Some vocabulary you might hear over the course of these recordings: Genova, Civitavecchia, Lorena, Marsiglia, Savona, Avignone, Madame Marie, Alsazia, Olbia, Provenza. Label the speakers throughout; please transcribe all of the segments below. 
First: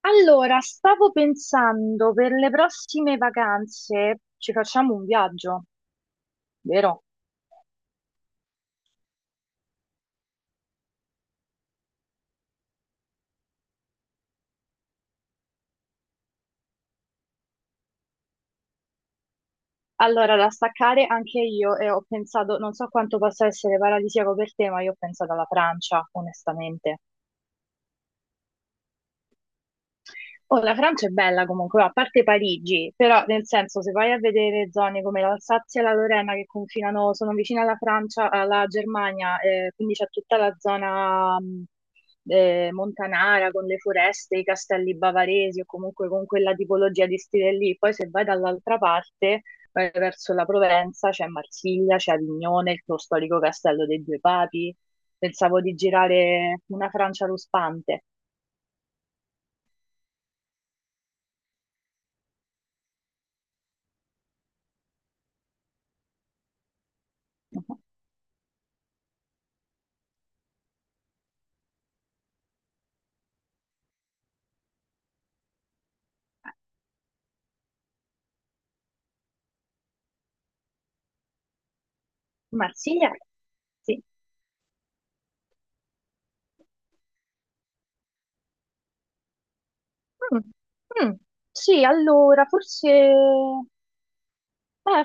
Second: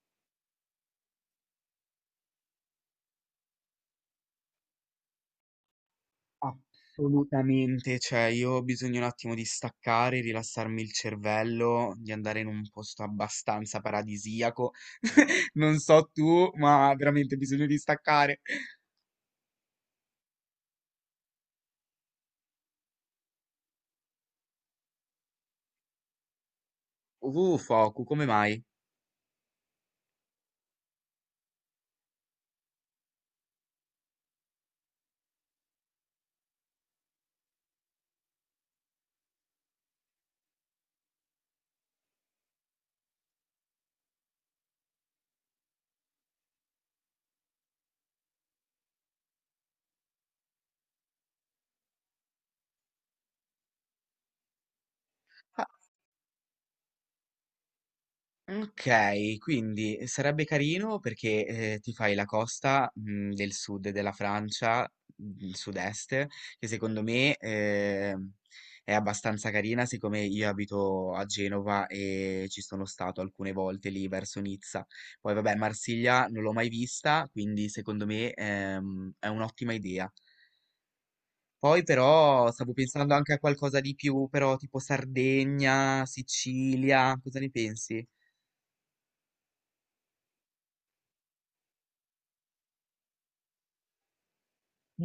Speaker 1: Allora, stavo pensando per le prossime vacanze ci facciamo un viaggio, vero?
Speaker 2: Assolutamente, cioè io ho bisogno un attimo di staccare, rilassarmi il cervello, di andare in un posto abbastanza paradisiaco. Non so tu, ma veramente ho bisogno di staccare.
Speaker 1: Allora, da staccare anche io e ho pensato, non so quanto possa essere paradisiaco per te, ma io ho pensato alla Francia, onestamente.
Speaker 2: Foku, come mai?
Speaker 1: Oh, la Francia è bella comunque, a parte Parigi, però nel senso se vai a vedere zone come l'Alsazia e la Lorena che confinano, sono vicine alla Francia, alla Germania, quindi c'è tutta la zona montanara con le foreste, i castelli bavaresi o comunque con quella tipologia di stile lì. Poi se vai dall'altra parte, vai verso la Provenza, c'è Marsiglia, c'è Avignone, lo storico castello dei due papi. Pensavo di girare una Francia ruspante.
Speaker 2: Okay, quindi, sarebbe carino perché, ti fai la costa, del sud della Francia, sud-est, che secondo me, è abbastanza carina, siccome io abito a Genova e ci sono stato alcune volte lì verso Nizza. Poi vabbè Marsiglia non l'ho mai vista, quindi secondo me, è un'ottima idea. Poi però stavo
Speaker 1: Marsiglia?
Speaker 2: pensando anche a qualcosa di
Speaker 1: Sì.
Speaker 2: più, però tipo Sardegna, Sicilia, cosa ne pensi?
Speaker 1: Mm, mm. Sì, allora, forse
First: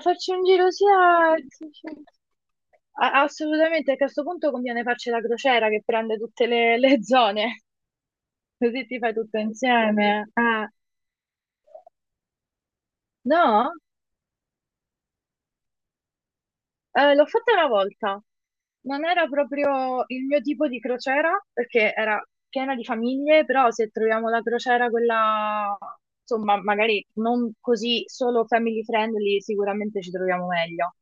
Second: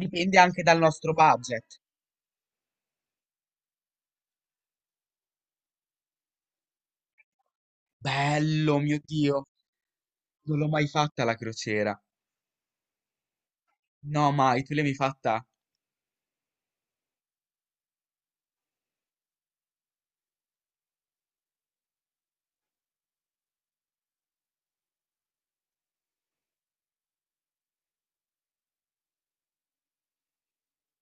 Speaker 1: farci un
Speaker 2: anche
Speaker 1: giro
Speaker 2: dal nostro
Speaker 1: sia... sì,
Speaker 2: budget.
Speaker 1: sì. Assolutamente, perché a questo punto conviene farci la crociera che prende tutte le zone,
Speaker 2: Bello,
Speaker 1: così
Speaker 2: mio
Speaker 1: ti fai tutto
Speaker 2: Dio,
Speaker 1: insieme.
Speaker 2: non l'ho
Speaker 1: Ah,
Speaker 2: mai fatta la crociera.
Speaker 1: no?
Speaker 2: No, mai, tu l'hai mai fatta?
Speaker 1: L'ho fatta una volta, non era proprio il mio tipo di crociera perché era piena di famiglie, però se troviamo la crociera quella, insomma, magari non così solo family friendly, sicuramente ci troviamo meglio.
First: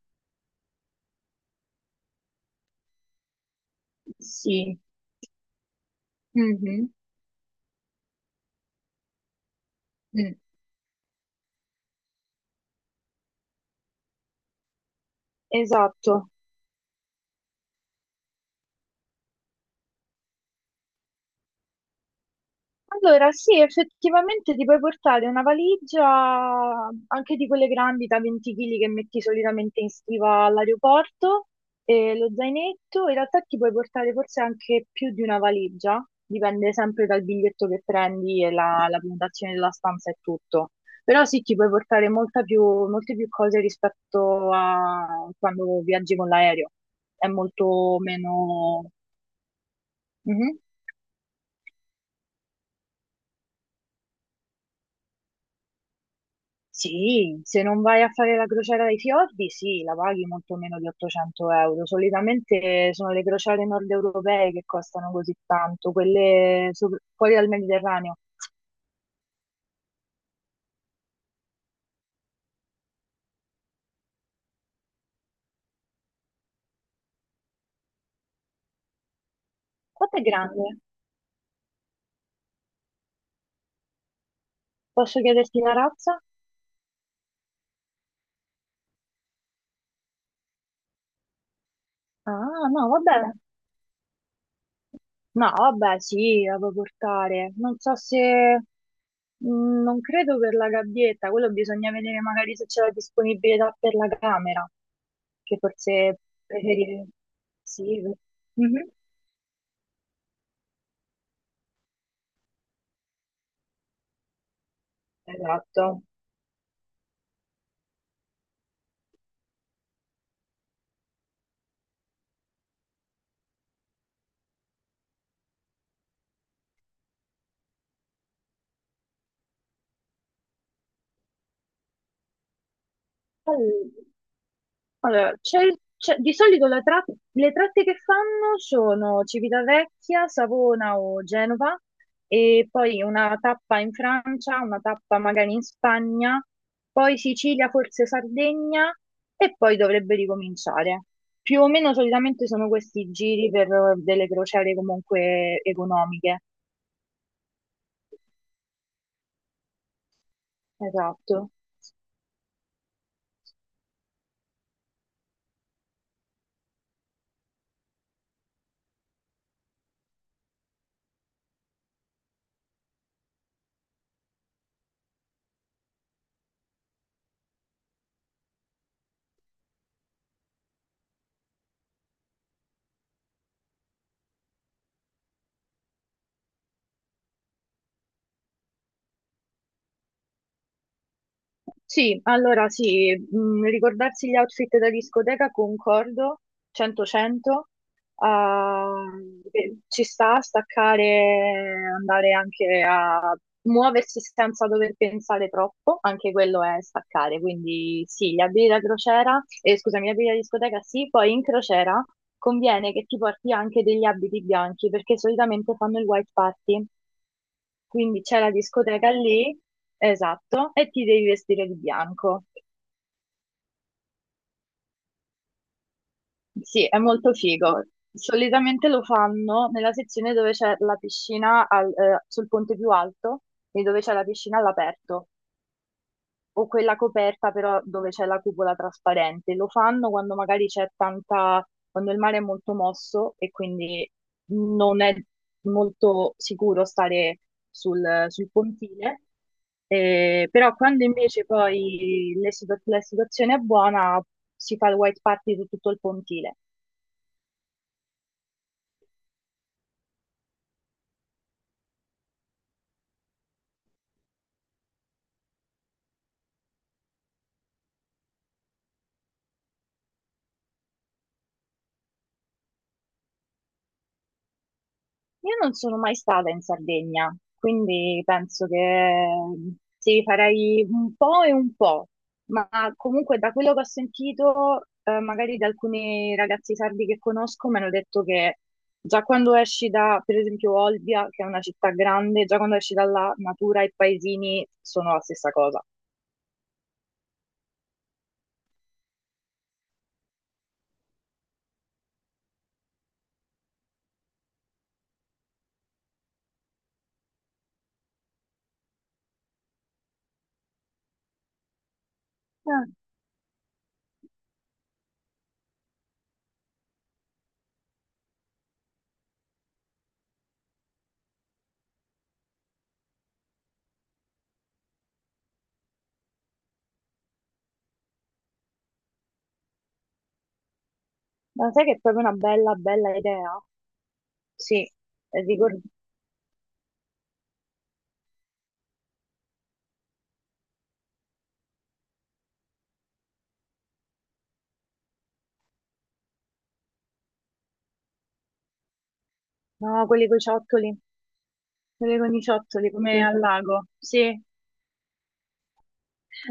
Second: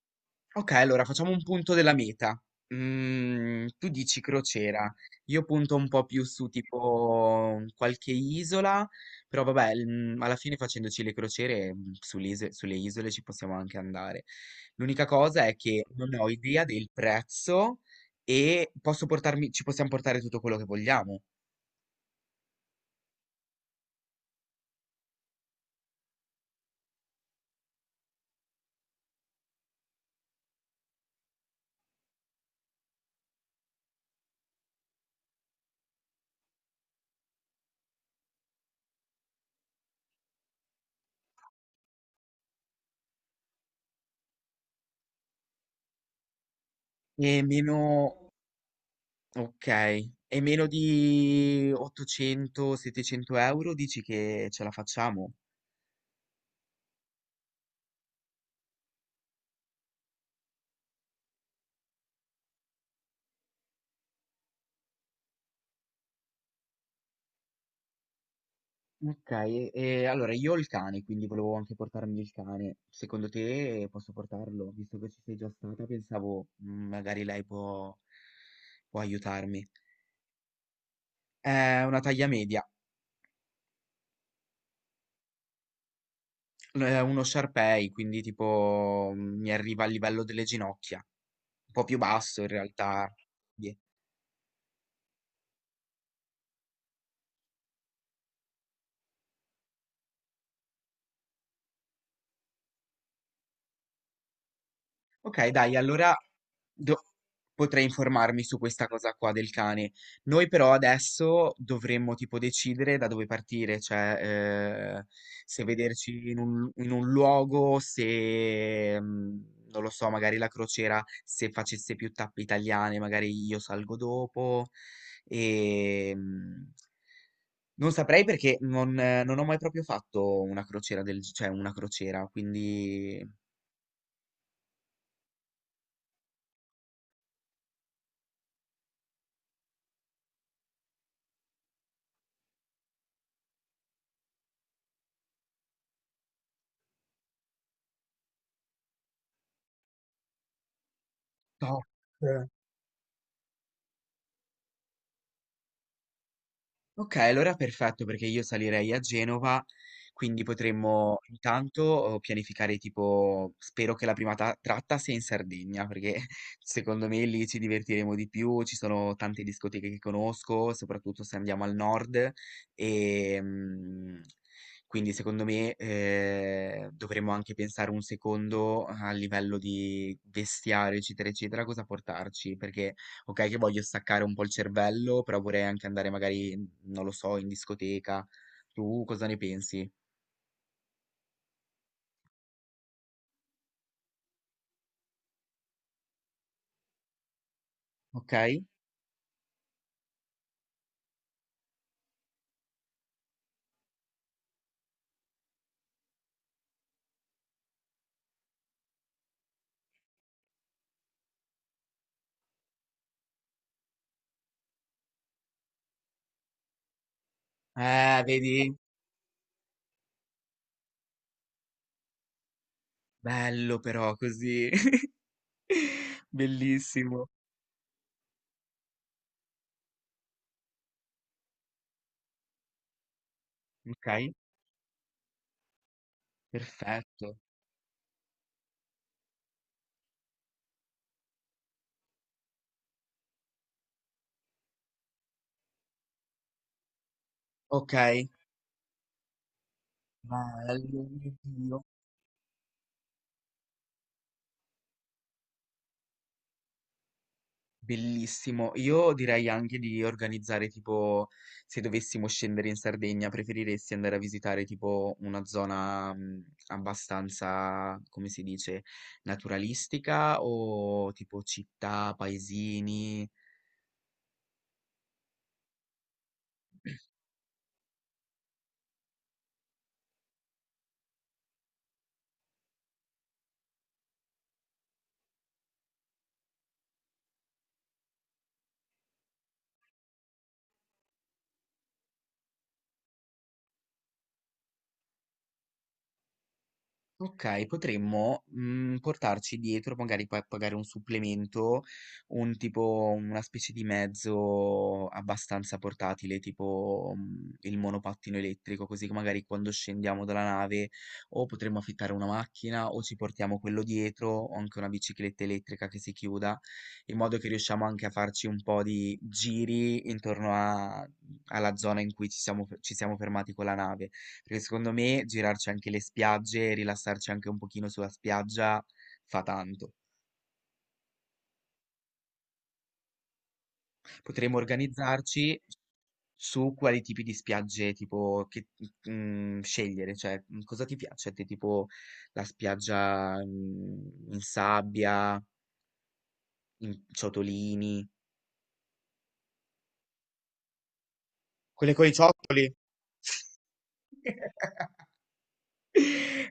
Speaker 2: Ok, allora facciamo un punto della meta. Tu dici
Speaker 1: Sì.
Speaker 2: crociera, io punto un po' più su
Speaker 1: Mhm.
Speaker 2: tipo qualche isola, però vabbè,
Speaker 1: Mm.
Speaker 2: alla fine facendoci le crociere sulle isole ci possiamo anche andare. L'unica cosa è che non ho
Speaker 1: Esatto.
Speaker 2: idea del prezzo e posso portarmi, ci possiamo portare tutto quello che vogliamo.
Speaker 1: Allora, sì, effettivamente ti puoi portare una valigia anche di quelle grandi da 20 kg che metti solitamente in stiva all'aeroporto e lo zainetto. In realtà ti puoi portare forse anche più di una valigia, dipende sempre dal biglietto che prendi e la prenotazione della stanza e tutto. Però sì, ti puoi portare molte più cose rispetto a quando viaggi con l'aereo. È
Speaker 2: E meno
Speaker 1: molto meno.
Speaker 2: Okay. E
Speaker 1: Mhm.
Speaker 2: meno di 800, 700 € dici che ce la facciamo?
Speaker 1: Sì, se non vai a fare la crociera dei fiordi, sì, la paghi molto meno di 800 euro. Solitamente sono le crociere nord europee che costano così tanto, quelle fuori dal Mediterraneo.
Speaker 2: Okay. E allora io ho il cane, quindi volevo anche portarmi il cane. Secondo te posso portarlo? Visto che ci sei già stata pensavo, magari lei può aiutarmi.
Speaker 1: Quanto è grande?
Speaker 2: È una taglia media,
Speaker 1: Posso chiederti la razza?
Speaker 2: l è uno Shar Pei, quindi tipo, mi arriva al livello delle ginocchia, un po' più basso in
Speaker 1: Ah, no,
Speaker 2: realtà.
Speaker 1: vabbè.
Speaker 2: Di
Speaker 1: No, vabbè, sì, la puoi portare. Non so se, non credo per la gabbietta, quello bisogna vedere magari se c'è la disponibilità per la camera,
Speaker 2: Ok,
Speaker 1: che
Speaker 2: dai, allora
Speaker 1: forse
Speaker 2: do-
Speaker 1: preferire.
Speaker 2: potrei
Speaker 1: Sì.
Speaker 2: informarmi su questa
Speaker 1: Mhm.
Speaker 2: cosa qua del cane. Noi però adesso dovremmo tipo decidere da dove partire, cioè, se
Speaker 1: Esatto.
Speaker 2: vederci in un luogo, se non lo so, magari la crociera, se facesse più tappe italiane, magari io salgo dopo. E, non saprei perché non ho mai proprio fatto una crociera del, cioè una crociera, quindi.
Speaker 1: All- Allora, di solito le tratte che fanno sono Civitavecchia, Savona o Genova e poi una tappa in Francia, una tappa magari in Spagna, poi Sicilia, forse Sardegna e poi dovrebbe ricominciare. Più o
Speaker 2: No.
Speaker 1: meno solitamente sono questi giri per delle crociere comunque economiche.
Speaker 2: Ok, allora perfetto perché io salirei a Genova, quindi potremmo
Speaker 1: Esatto.
Speaker 2: intanto pianificare tipo, spero che la prima tratta sia in Sardegna, perché secondo me lì ci divertiremo di più, ci sono tante discoteche che conosco, soprattutto se andiamo al nord e quindi secondo me dovremmo anche pensare un secondo a livello di vestiario, eccetera, eccetera, cosa portarci, perché ok che voglio staccare un po' il cervello, però vorrei anche andare magari non lo so, in discoteca. Tu cosa ne pensi?
Speaker 1: Sì, allora sì, ricordarsi gli outfit da discoteca, concordo, 100-100,
Speaker 2: Ok?
Speaker 1: ci sta a staccare, andare anche a muoversi senza dover pensare troppo, anche quello è staccare, quindi sì, gli abiti da crociera, scusami, gli abiti da discoteca sì, poi in crociera conviene che ti porti anche degli abiti bianchi, perché solitamente fanno il white party, quindi c'è la
Speaker 2: Vedi?
Speaker 1: discoteca lì. Esatto, e ti devi vestire di bianco.
Speaker 2: Bello però così.
Speaker 1: Sì, è
Speaker 2: Bellissimo.
Speaker 1: molto figo. Solitamente lo fanno nella sezione dove c'è la piscina sul ponte più alto e dove c'è la
Speaker 2: Ok,
Speaker 1: piscina all'aperto, o quella
Speaker 2: perfetto.
Speaker 1: coperta però dove c'è la cupola trasparente. Lo fanno quando magari c'è tanta, quando il mare è molto mosso e quindi non è molto sicuro stare
Speaker 2: Ok,
Speaker 1: sul pontile. Però
Speaker 2: bello,
Speaker 1: quando
Speaker 2: mio
Speaker 1: invece
Speaker 2: Dio.
Speaker 1: poi la situazione è buona si fa il white party su tutto il pontile.
Speaker 2: Bellissimo. Io direi anche di organizzare tipo, se dovessimo scendere in Sardegna, preferiresti andare a visitare tipo una zona abbastanza, come si dice, naturalistica o tipo città, paesini?
Speaker 1: Io non sono mai stata in Sardegna, quindi penso che sì, farei un po' e un po', ma comunque da quello che ho sentito, magari da alcuni ragazzi sardi che conosco, mi hanno detto che già quando esci da, per esempio, Olbia, che è una città grande, già quando esci dalla natura e paesini sono la stessa cosa.
Speaker 2: Okay, potremmo, portarci dietro, magari poi a pagare un supplemento, un tipo una specie di mezzo abbastanza portatile, tipo, il monopattino elettrico, così che magari quando scendiamo dalla nave o potremmo affittare una
Speaker 1: Ah,
Speaker 2: macchina o ci portiamo quello dietro o anche una bicicletta elettrica che si chiuda, in modo che riusciamo anche a farci un po' di giri intorno a alla zona in cui ci siamo fermati con la nave. Perché secondo me girarci anche le spiagge, rilassarci anche un pochino sulla spiaggia fa tanto.
Speaker 1: ma sai che è proprio una bella, bella idea?
Speaker 2: Potremmo
Speaker 1: Sì,
Speaker 2: organizzarci
Speaker 1: ricordo.
Speaker 2: su quali tipi di spiagge tipo che, scegliere, cioè cosa ti piace a te, tipo la spiaggia in sabbia, in ciotolini.
Speaker 1: No, quelli con i ciottoli,
Speaker 2: Quelle con i
Speaker 1: quelli con i
Speaker 2: ciottoli.
Speaker 1: ciottoli come al lago, sì.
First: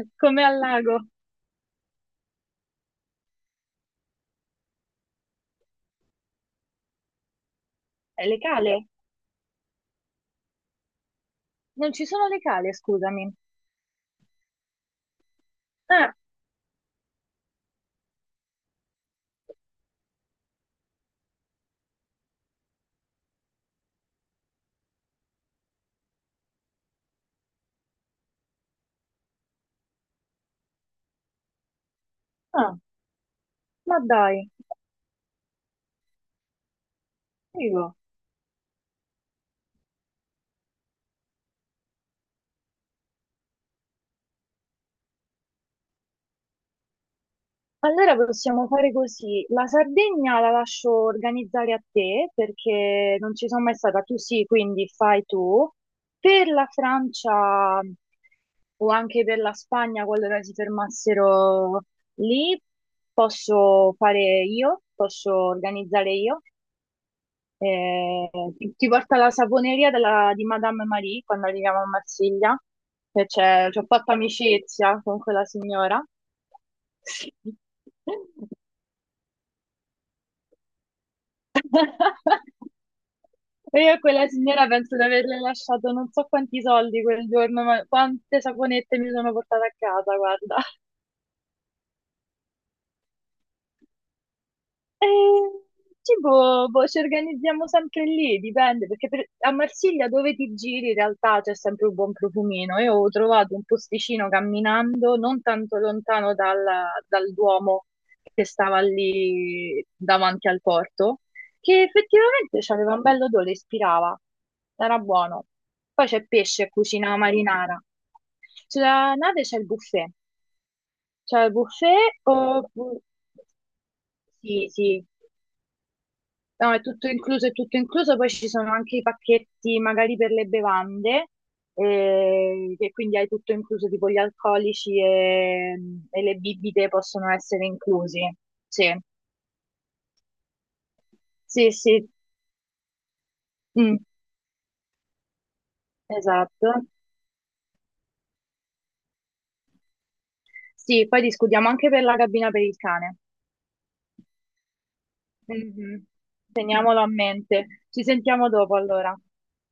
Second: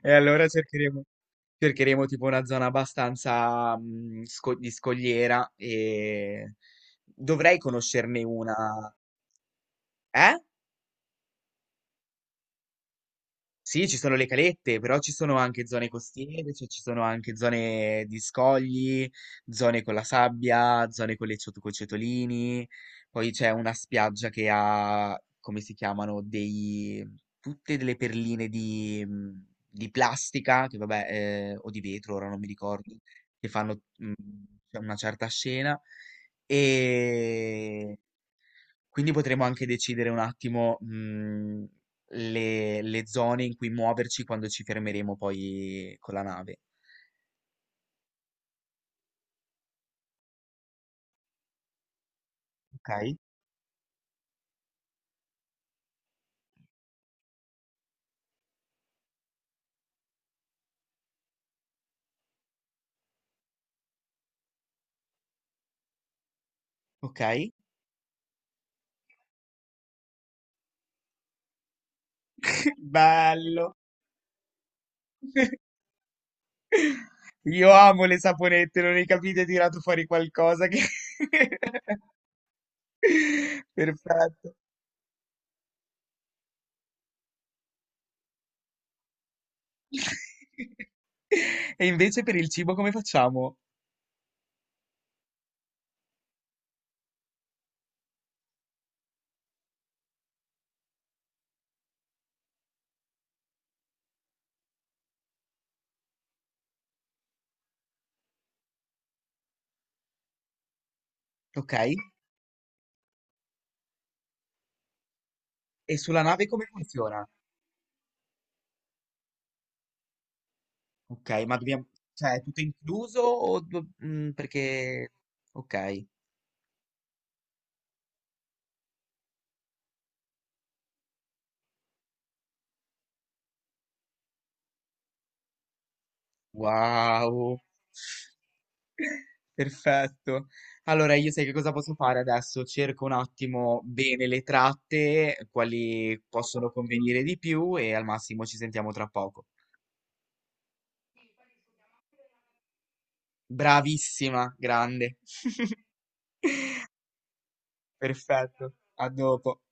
Speaker 2: E
Speaker 1: Come
Speaker 2: allora
Speaker 1: al lago.
Speaker 2: cercheremo tipo una zona abbastanza di scogliera e dovrei conoscerne
Speaker 1: Le
Speaker 2: una.
Speaker 1: cale?
Speaker 2: Eh?
Speaker 1: Non ci sono le cale, scusami.
Speaker 2: Sì, ci sono le calette, però ci sono anche zone
Speaker 1: Ah,
Speaker 2: costiere, cioè ci sono anche zone di scogli, zone con la sabbia, zone con le coi ciotolini. Poi c'è una spiaggia che ha, come si chiamano, dei, tutte delle perline di plastica, che vabbè, o di vetro, ora non mi
Speaker 1: ah.
Speaker 2: ricordo, che fanno,
Speaker 1: Ma dai,
Speaker 2: c'è una certa scena. E
Speaker 1: figo.
Speaker 2: Quindi potremo anche decidere un attimo, le zone in cui muoverci quando ci fermeremo poi con la nave.
Speaker 1: Allora possiamo fare così. La Sardegna la lascio organizzare a te
Speaker 2: Ok?
Speaker 1: perché non ci sono mai stata. Tu sì, quindi fai tu. Per la Francia o anche per la Spagna, qualora si fermassero lì, posso fare io, posso organizzare io.
Speaker 2: Ok?
Speaker 1: Eh, ti porta alla saponeria di Madame Marie quando arriviamo a Marsiglia. E
Speaker 2: Bello!
Speaker 1: ci ho fatto amicizia con quella signora. Sì.
Speaker 2: Io amo le saponette, non ne capite? Ho tirato fuori qualcosa che.
Speaker 1: E io a quella
Speaker 2: Perfetto.
Speaker 1: signora penso di averle lasciato non so quanti soldi quel giorno, ma quante saponette mi sono portata a casa, guarda.
Speaker 2: E invece per il cibo come facciamo?
Speaker 1: Eh, tipo, boh, ci organizziamo sempre lì, dipende, perché a Marsiglia dove ti giri in realtà c'è sempre un buon profumino. Io ho trovato un posticino camminando non tanto lontano dal Duomo che stava lì davanti al porto,
Speaker 2: Ok?
Speaker 1: che effettivamente aveva un bello odore, ispirava, era buono.
Speaker 2: E
Speaker 1: Poi
Speaker 2: sulla
Speaker 1: c'è
Speaker 2: nave come
Speaker 1: pesce, cucina
Speaker 2: funziona?
Speaker 1: marinara. Sulla nave
Speaker 2: Ok,
Speaker 1: c'è il
Speaker 2: ma dobbiamo.
Speaker 1: buffet
Speaker 2: Cioè, è tutto
Speaker 1: o...
Speaker 2: incluso o
Speaker 1: Sì, sì.
Speaker 2: perché. Ok.
Speaker 1: No, è tutto incluso, poi ci sono anche i pacchetti magari per le bevande, che quindi hai tutto incluso, tipo gli alcolici e le bibite possono
Speaker 2: Wow,
Speaker 1: essere inclusi. Sì,
Speaker 2: perfetto. Allora, io sai che
Speaker 1: sì,
Speaker 2: cosa posso
Speaker 1: sì.
Speaker 2: fare adesso? Cerco un attimo
Speaker 1: Mm,
Speaker 2: bene le tratte, quali possono
Speaker 1: esatto.
Speaker 2: convenire di più e al massimo ci sentiamo tra poco.
Speaker 1: Sì, poi discutiamo anche per la cabina per il cane.
Speaker 2: Bravissima, grande.
Speaker 1: Mhm. Teniamolo a mente. Ci sentiamo
Speaker 2: Perfetto,
Speaker 1: dopo
Speaker 2: a
Speaker 1: allora.
Speaker 2: dopo.